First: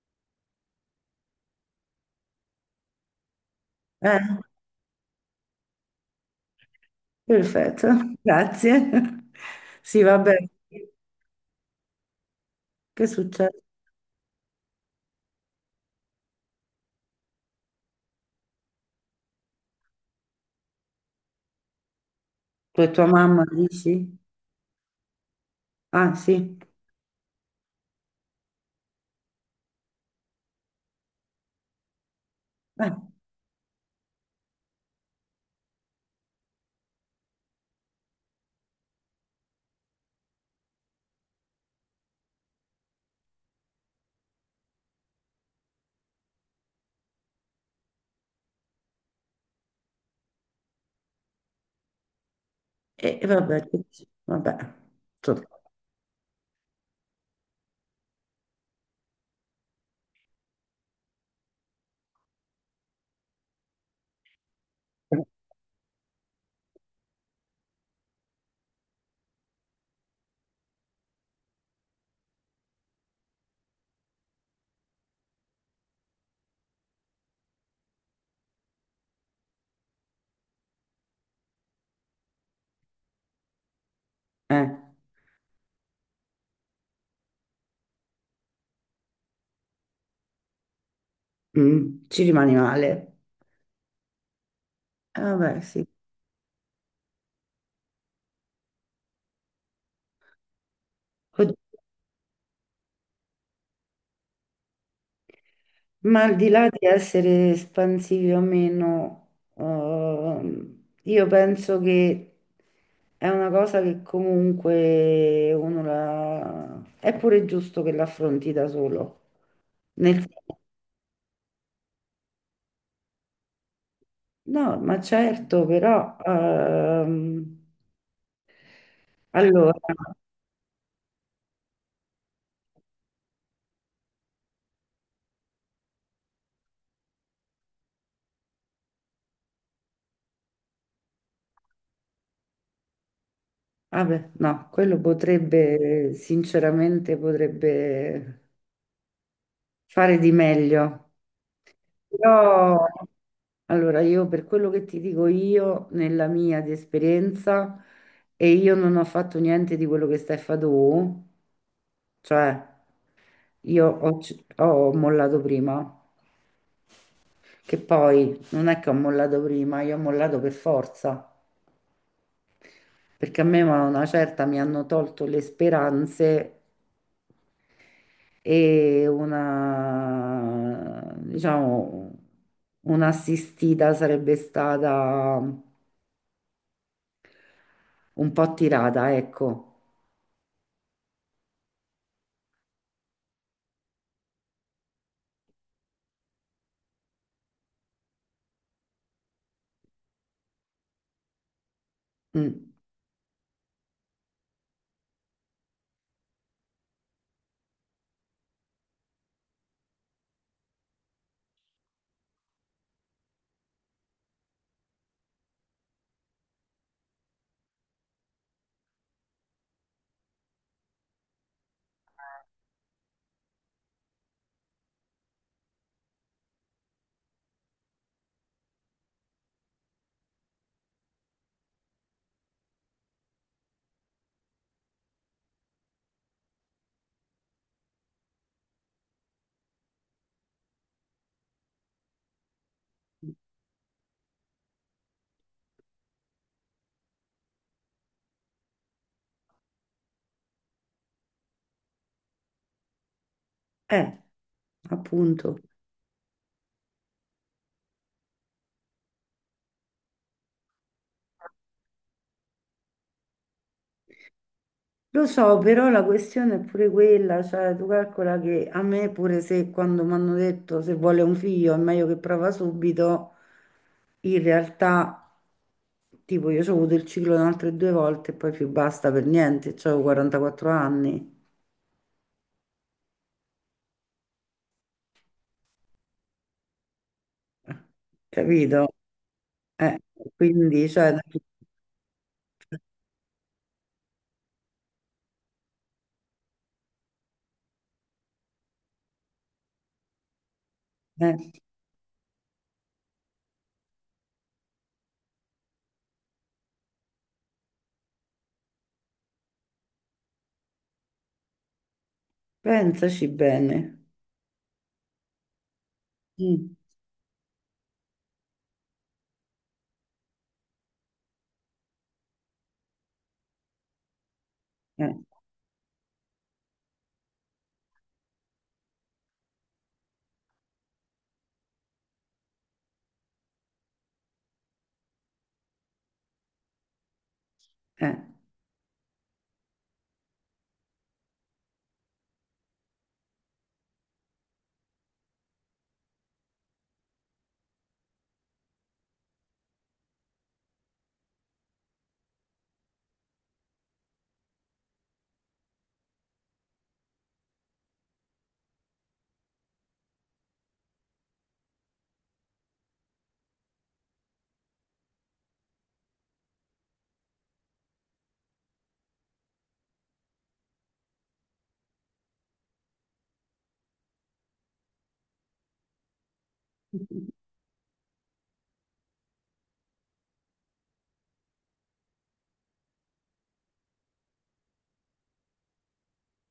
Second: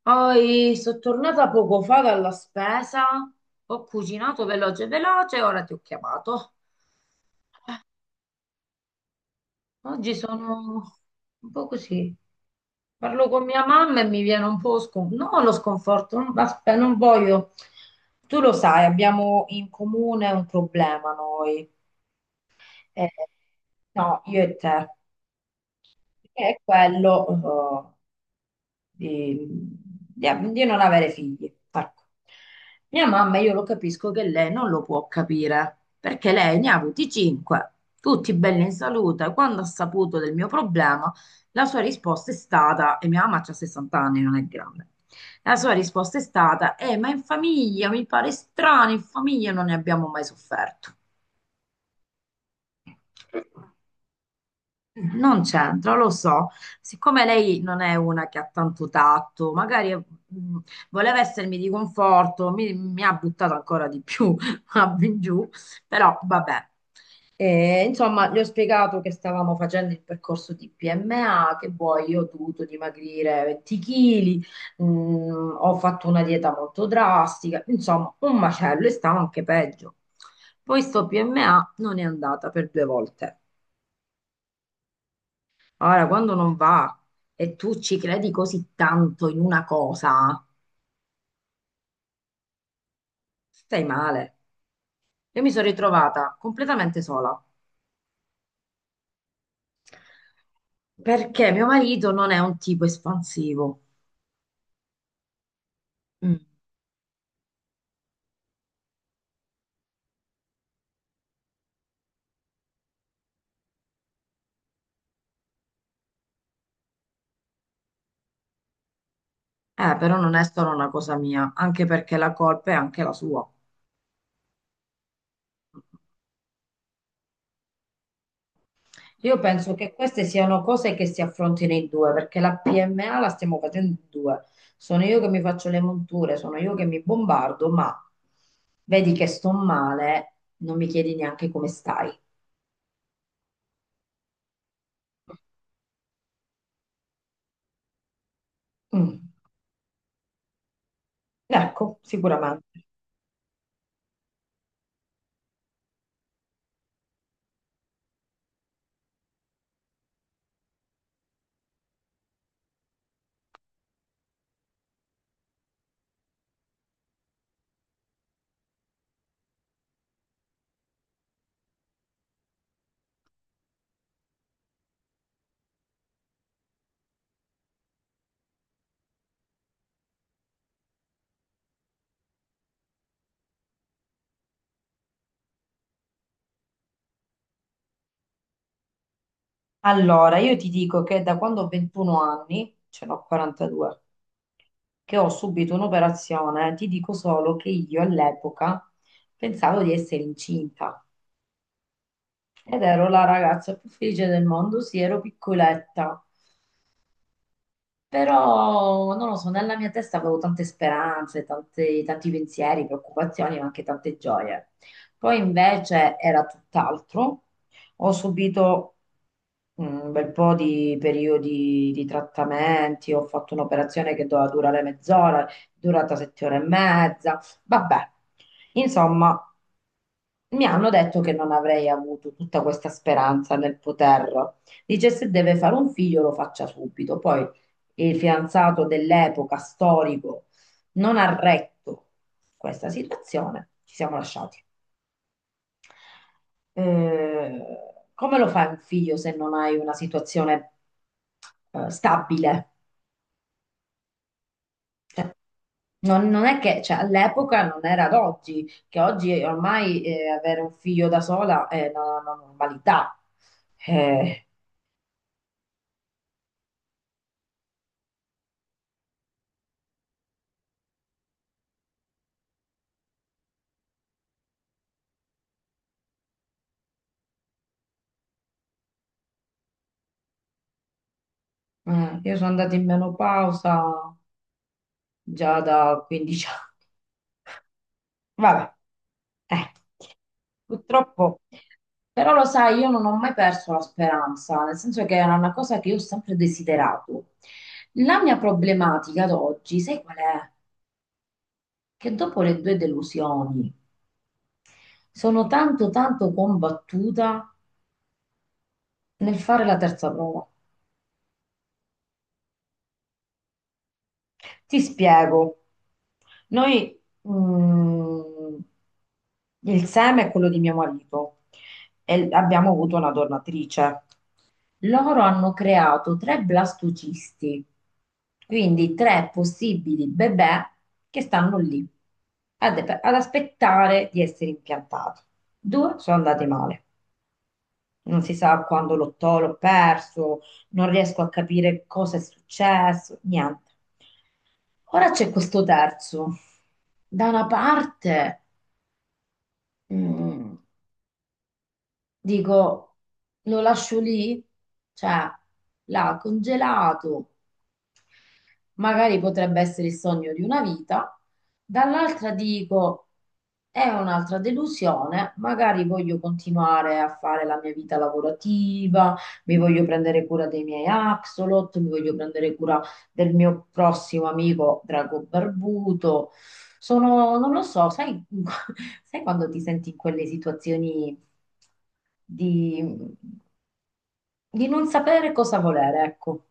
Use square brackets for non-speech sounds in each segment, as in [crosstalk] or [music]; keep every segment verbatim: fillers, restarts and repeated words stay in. Poi sono tornata poco fa dalla spesa, ho Eh, cucinato veloce veloce, ora ti ho chiamato. perfetto, [laughs] grazie. Sì, Oggi vabbè, sono un po' così. che Parlo con succede? mia mamma e mi viene un po' scon- no, lo sconforto, non, aspe- non voglio. Tu lo sai, abbiamo in comune un problema noi. Tu e tua Eh, mamma dici? no, io e te, Ah, che sì. è quello, eh, di, di- di non avere figli. Ecco. Eh, Mia mamma, io lo capisco che lei non lo può capire, perché lei ne ha avuti cinque, tutti belli in salute. Quando ha saputo del mio problema, la sua risposta è stata, e mia mamma ha sessanta anni, non è grande. La sua risposta è stata, eh, ma in famiglia mi pare strano, in famiglia non ne abbiamo mai sofferto. e e vabbè, che dici? Vabbè, Non insomma, c'entra, lo so. Siccome lei non è una che ha tanto tatto, magari mh, voleva essermi di conforto, mi, mi ha buttato ancora di più [laughs] a- in giù, però vabbè. E, insomma, gli ho spiegato che stavamo facendo il percorso di P M A, che poi io ho dovuto dimagrire venti chili, ho fatto una dieta molto drastica, insomma, un macello e stava anche peggio. Poi sto P M A non è andata per due volte. eh, Ora, quando non va e tu ci credi così tanto in una cosa, mm, ci rimani male. stai male. Eh, Io mi vabbè, sono sì. ritrovata completamente sola perché Od- mio marito non è un tipo espansivo. Ma Mm. al di là di essere espansivi o meno, ehm, io penso che è una cosa che comunque uno la, è pure giusto che l'affronti da solo. Eh, Nel però non è senso. solo una cosa mia, anche perché la colpa è anche la sua. No, ma certo, però ehm, Io penso allora, che queste siano cose che si affrontino in due, perché la P M A la stiamo facendo in due. Sono io che mi faccio le monture, sono io che mi bombardo, ma vedi che sto male, non mi chiedi neanche come stai. ah beh, no, quello potrebbe, sinceramente, potrebbe Mm. fare di meglio. Ecco, sicuramente. Però, allora, io per quello che ti dico io, nella mia di esperienza, e io non ho fatto niente di quello che stai fa tu, cioè io ho c- ho mollato prima, che poi non è che ho mollato prima, io ho mollato per forza. Perché a me a una certa mi hanno tolto le speranze e una, diciamo, un'assistita sarebbe stata un po' tirata, ecco. Allora, io ti dico che da quando ho ventuno anni, ce n'ho quarantadue, che ho subito un'operazione, ti dico solo che io all'epoca pensavo di essere incinta. Mm. Ed ero la ragazza più felice del mondo, sì, ero piccoletta, però non lo so, nella mia testa avevo tante speranze, tante- tanti pensieri, preoccupazioni, ma anche tante gioie. Poi invece era tutt'altro. Ho subito mm, un bel po' di periodi di trattamenti, ho fatto un'operazione che doveva durare mezz'ora, è durata sette ore e mezza, vabbè. Insomma, mi hanno detto che non avrei avuto tutta questa speranza nel poter. Dice se deve fare un figlio lo faccia subito. Poi il fidanzato dell'epoca storico non ha retto questa situazione, ci siamo lasciati. Eh, come lo fai un figlio se non hai una situazione eh, stabile? Eh, Cioè, appunto. non, non è che cioè, all'epoca non era ad oggi, che oggi ormai eh, avere un figlio da sola è una, una normalità. Eh, Lo so, però la questione è pure quella, cioè tu calcola che a me pure se quando mi hanno detto se vuole un figlio è meglio che prova subito. In realtà, tipo, io ho avuto il ciclo da altre due volte e poi più basta per niente, cioè, ho quarantaquattro anni, Eh, io sono andata in menopausa già da quindici anni. Vabbè, capito? eh, Eh, quindi, cioè, purtroppo. Però lo sai, io non ho mai perso la speranza, nel senso che era una cosa che io ho sempre desiderato. La mia problematica ad oggi, sai qual è? eh, Che dopo le due delusioni sono tanto tanto combattuta nel fare la terza prova. pensaci bene. Ti spiego. Noi, Mm, mm, il seme è quello di mio marito e l- abbiamo avuto una donatrice. eh, Loro hanno creato tre blastocisti, quindi tre possibili bebè che stanno lì ad, ad aspettare di essere impiantati. Due sono andati male, eh. non si sa quando l'ho to- l'ho perso, non riesco a capire cosa è successo, niente. Ora c'è questo terzo. Da una parte, mm, dico, lo lascio lì? Cioè, l'ha congelato, magari potrebbe essere il sogno di una vita. Dall'altra dico, è un'altra delusione, magari voglio continuare a fare la mia vita lavorativa, mi voglio prendere cura dei miei axolot, mi voglio prendere cura del mio prossimo amico Drago Barbuto. Sono, non lo so, sai, [laughs] sai quando ti senti in quelle situazioni di, di non sapere cosa volere, ecco.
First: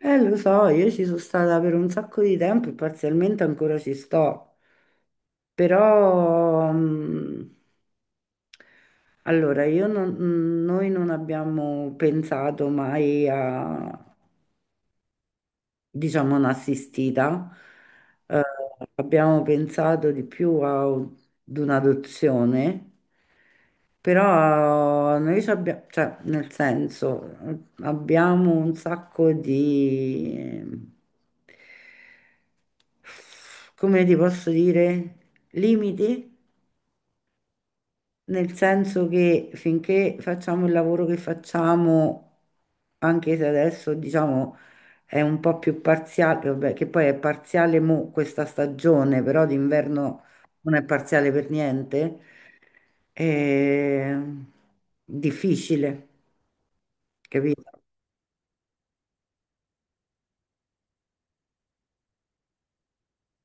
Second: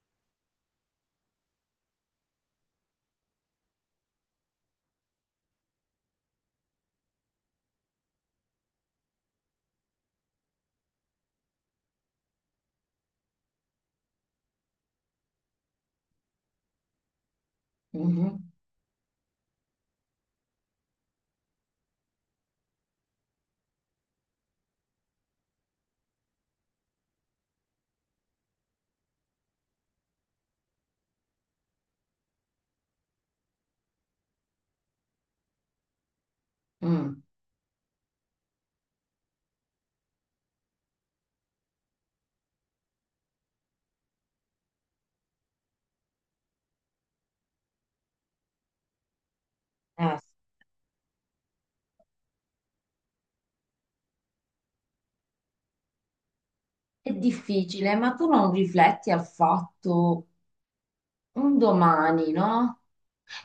Eh, lo so, io ci sono stata per un sacco di tempo e parzialmente ancora ci sto, però, mm, allora, io non- mm, noi non abbiamo pensato mai a, diciamo, non assistita, eh, Mhm. Mm. abbiamo pensato di più a- ad un'adozione. Però noi ci abbiamo, cioè, nel senso, eh, abbiamo un sacco di, come ti posso dire, limiti Mm. nel senso che finché facciamo il lavoro che facciamo, anche se adesso diciamo è un po' più parziale, vabbè, che poi è parziale mo questa stagione, però Eh, d'inverno non è parziale per niente, è difficile, è capito? difficile, ma tu non rifletti al fatto un domani, no?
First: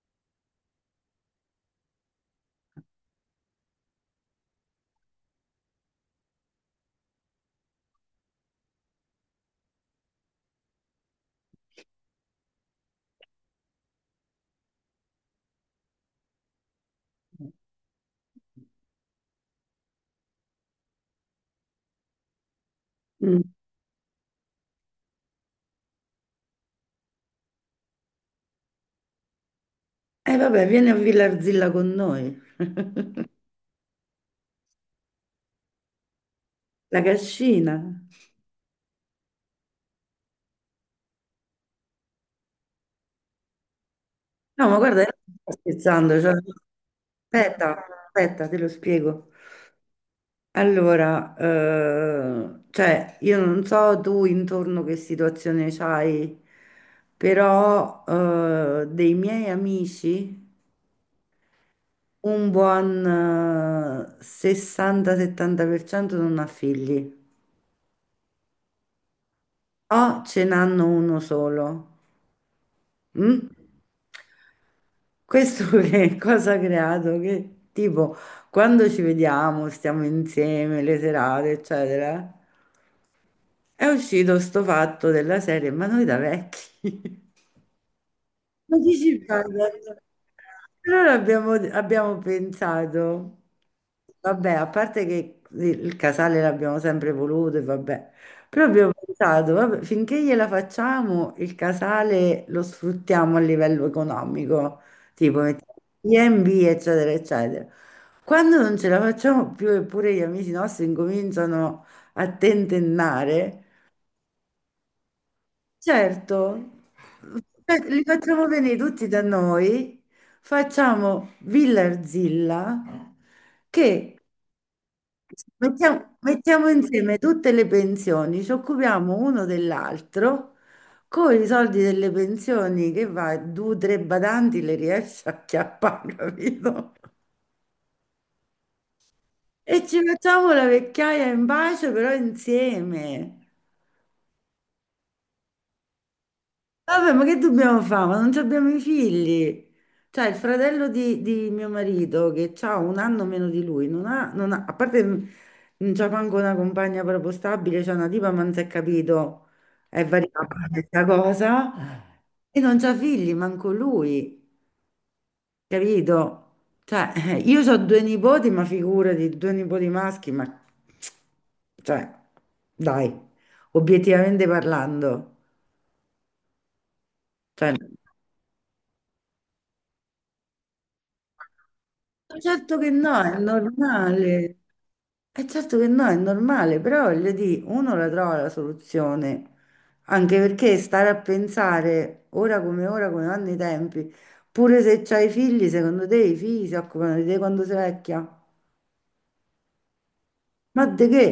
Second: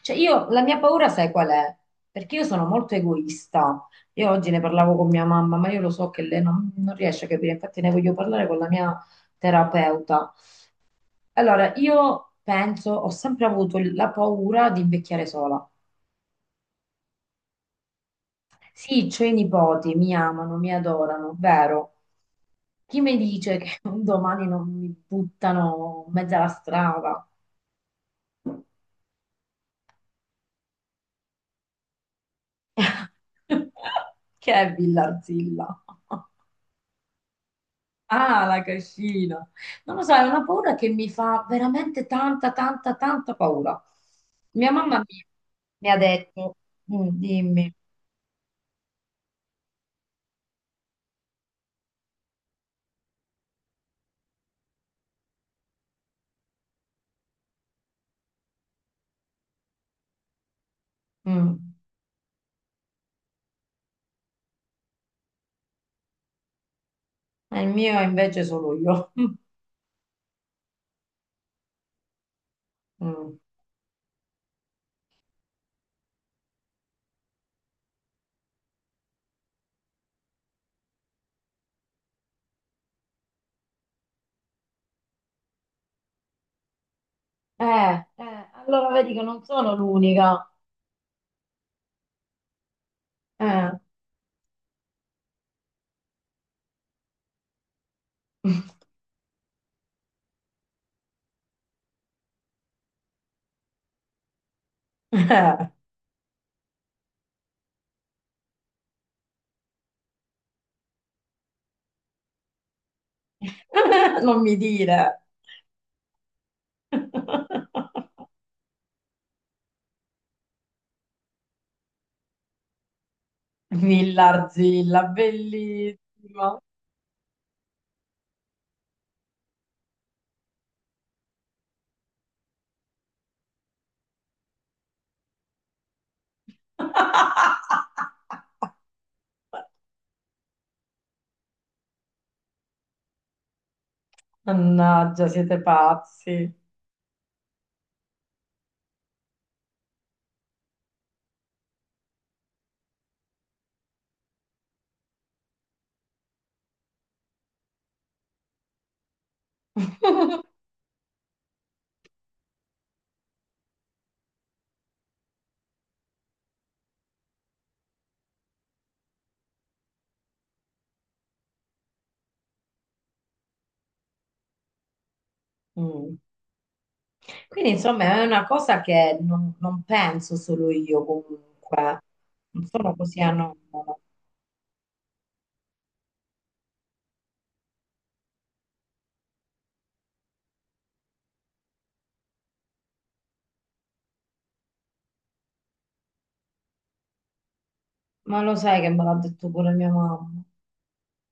Cioè io, la mia paura sai qual è? Perché io sono molto egoista. Io oggi ne parlavo con mia mamma, ma io lo so che lei non, non riesce a capire, infatti ne voglio parlare con la mia terapeuta. Allora, io penso, ho sempre avuto il- la paura di invecchiare sola. Sì, c'ho i nipoti, mi amano, mi adorano, vero? Chi mi Mm. dice che un domani non mi buttano in mezzo alla strada? E vabbè, vieni a Villarzilla con noi, [laughs] [laughs] Che è Villarzilla? la cascina. Ah, la cascina. Non lo so, è una paura che mi fa veramente tanta, tanta, tanta paura. No, Mia ma mamma guarda, io mi, non sto mi ha scherzando, cioè, detto, "Mm, dimmi, aspetta, aspetta, te lo spiego. Allora, eh, cioè, io non so tu intorno che situazione c'hai, però eh, dei miei amici Mm. un buon eh, sessanta-settanta per cento non ha figli, E il mio è invece solo io. [laughs] o ce n'hanno uno solo. Mm. Mm? Questo [laughs] che cosa ha creato? Che tipo, quando ci vediamo, stiamo insieme, le serate, eccetera. È uscito sto fatto della serie, ma noi da vecchi. Eh, eh, [laughs] Ma allora chi ci vedi che fa? non sono l'unica. Allora abbiamo, abbiamo pensato, Eh. vabbè, a parte che il casale l'abbiamo sempre voluto, e vabbè, però [laughs] abbiamo pensato, vabbè, finché gliela facciamo, il casale lo sfruttiamo a livello economico, tipo Eh. mettiamo gli B e B, eccetera, eccetera. Quando non ce la facciamo più, eppure gli amici nostri incominciano a tentennare. [laughs] Non mi dire. Certo. Eh, li [laughs] facciamo venire tutti da noi, facciamo Villarzilla, che Villarzilla, mettiamo, bellissima. mettiamo insieme tutte le pensioni, ci occupiamo uno dell'altro, con i soldi delle pensioni che va, due o tre badanti le riesce a chiappare, [laughs] capito? [laughs] E ci facciamo la vecchiaia in pace, però insieme. Mannaggia, siete pazzi. Vabbè, ma che dobbiamo fare? Ma non ci abbiamo i figli. Cioè, il fratello di, di mio marito, che ha un anno meno di lui, non ha, non ha- a parte n- non c'ha manco una compagna proprio stabile, c'è una tipa, ma non si è capito, è [laughs] variabile questa cosa, e non c'ha figli, manco lui, capito? Cioè, [laughs] eh, io ho due nipoti, ma figurati, due nipoti maschi, ma. Cioè, dai, obiettivamente parlando, Mm. Quindi cioè. insomma è una cosa che non, non penso solo io comunque, non Certo che sono così no, è anomala, normale. È certo che no, è normale, però voglio dire, uno la trova la soluzione, anche perché stare a pensare ora come ora, come vanno i tempi, pure se c'hai figli, secondo te i figli si occupano di te quando sei ma vecchia? lo sai che me l'ha detto pure mia mamma Ma di che?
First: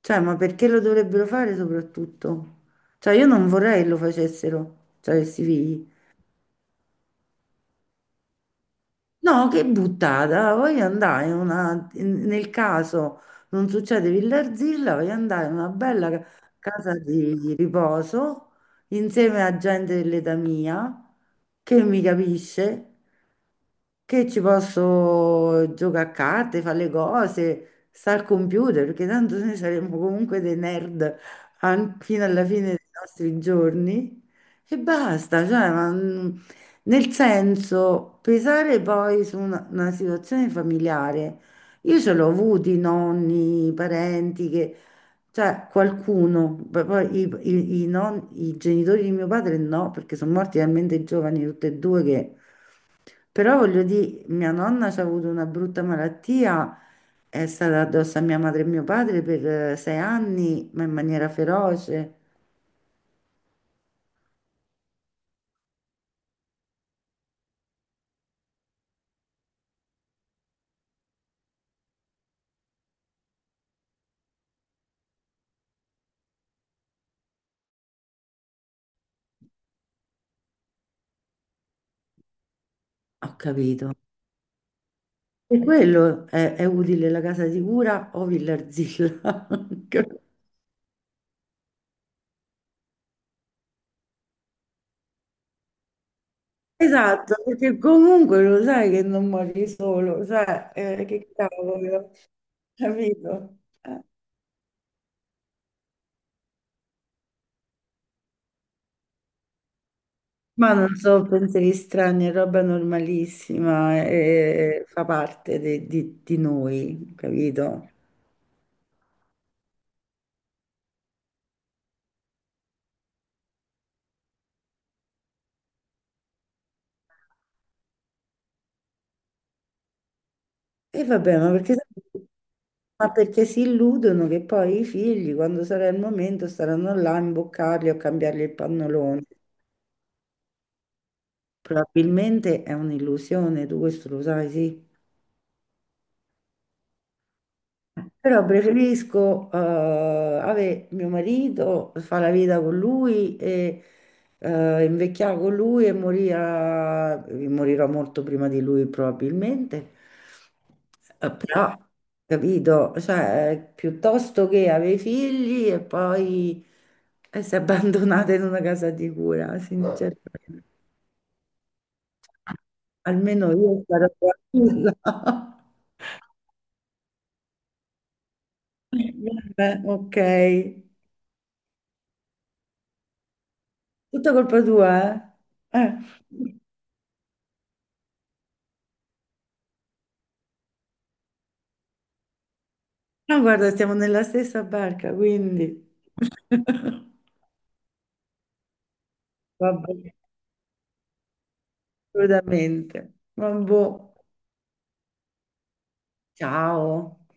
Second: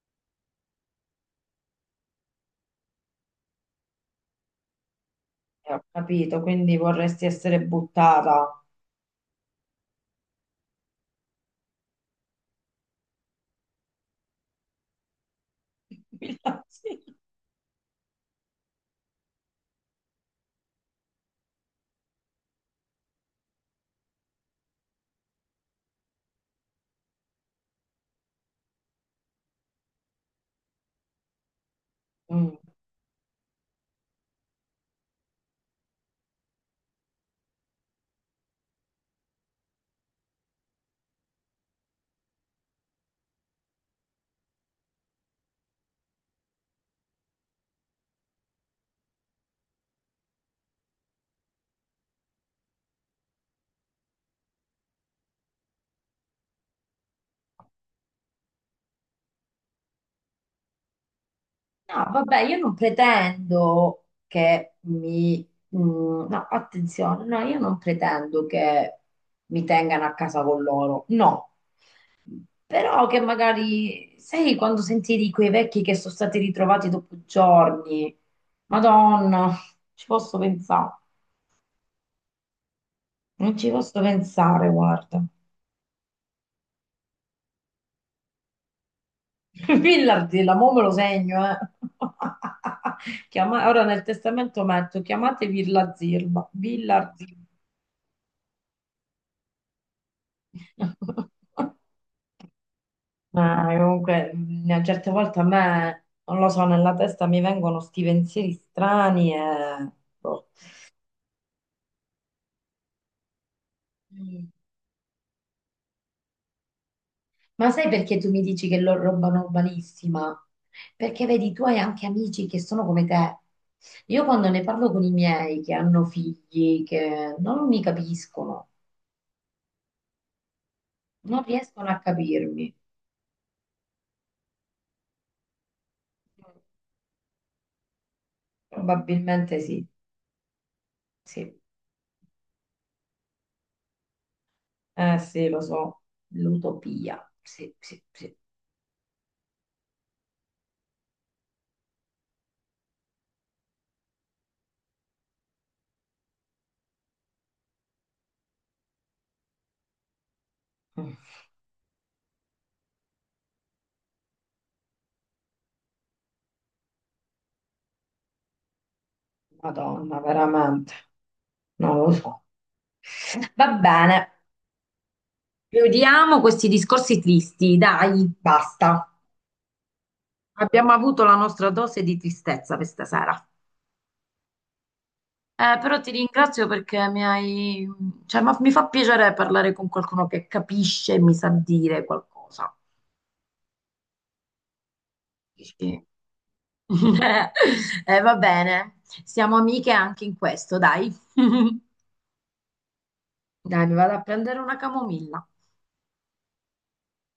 Cioè, ma perché lo dovrebbero fare soprattutto? Cioè, io non vorrei che lo facessero, cioè, questi e ho figli. capito, quindi vorresti essere buttata. No, che buttata, voglio andare in una, in- nel caso non succede Villarzilla, voglio andare in una bella ca- [laughs] casa Sì. di di riposo insieme a gente dell'età mia che mi capisce, che ci posso giocare a carte, fare le cose, stare al computer, perché tanto noi saremo comunque dei nerd an- fino alla Mm. fine dei nostri giorni e basta, cioè, ma. Nel senso, pesare poi su una, una situazione familiare. Io ce l'ho avuti nonni, parenti che, cioè qualcuno, poi poi i, i- i non- i genitori di mio padre no, perché sono morti talmente giovani tutti e due che, però voglio dire, mia nonna ci ha avuto una brutta malattia, è stata addosso a mia madre e mio padre per eh, sei anni, ma in maniera No, feroce. vabbè, io non pretendo che mi... mm, no, attenzione, no, io non pretendo che mi tengano a casa con loro, no. Però che magari, sai, quando sentivi quei vecchi che sono stati ritrovati dopo giorni, Madonna, ci posso pensare, Ho non ci capito. posso pensare, guarda. E quello è, è utile la casa di cura o Villarzilla. [laughs] [laughs] Pillardi, la mo me lo segno, eh. [laughs] Chiama- Ora nel testamento metto, chiamate Villa Zirba, Villa Esatto, Zirba. perché comunque lo sai che non muori solo, cioè, eh, che [laughs] cavolo, capito? Ma Eh, comunque, mh, a certe volte a me, non lo so, nella testa mi vengono sti pensieri strani e... boh. Ma non so, pensieri strani, è roba normalissima, Mm. eh, fa parte de- di, di noi, Ma sai capito? perché tu mi dici che lo roba normalissima? Perché vedi, tu hai anche amici che sono come te. Io quando ne parlo con i miei che hanno figli, che non mi capiscono, E vabbè, non ma perché, riescono a capirmi. ma perché si illudono che poi i figli, quando sarà il momento, staranno là a imboccarli o a cambiargli il pannolone. Probabilmente sì, sì. Probabilmente è un'illusione, tu questo lo sai, sì. Eh sì, lo so, l'utopia. Sì, sì, sì. Però preferisco eh, avere mio marito, fare la vita con lui e eh, invecchiare con lui e morire, a- morirò molto prima di lui probabilmente. Eh, Però, capito, cioè, piuttosto che avere figli e poi essere abbandonata in una casa di cura, Madonna, sinceramente. veramente, non lo so. Almeno Va io sarò bene, tranquilla. [laughs] chiudiamo questi discorsi tristi, dai. Basta. Vabbè, ok. Abbiamo avuto la nostra dose di tristezza questa sera. Tutta colpa tua, eh? Eh, Eh. però ti ringrazio perché mi hai... cioè, ma- mi fa piacere parlare con qualcuno che capisce e mi sa dire qualcosa. No, guarda, siamo nella stessa barca, quindi. Dici? [laughs] [laughs] Eh, va bene, siamo amiche Vabbè, anche in questo, dai. [laughs] assolutamente. Vabbè. Dai, mi vado a prendere una camomilla. Ciao.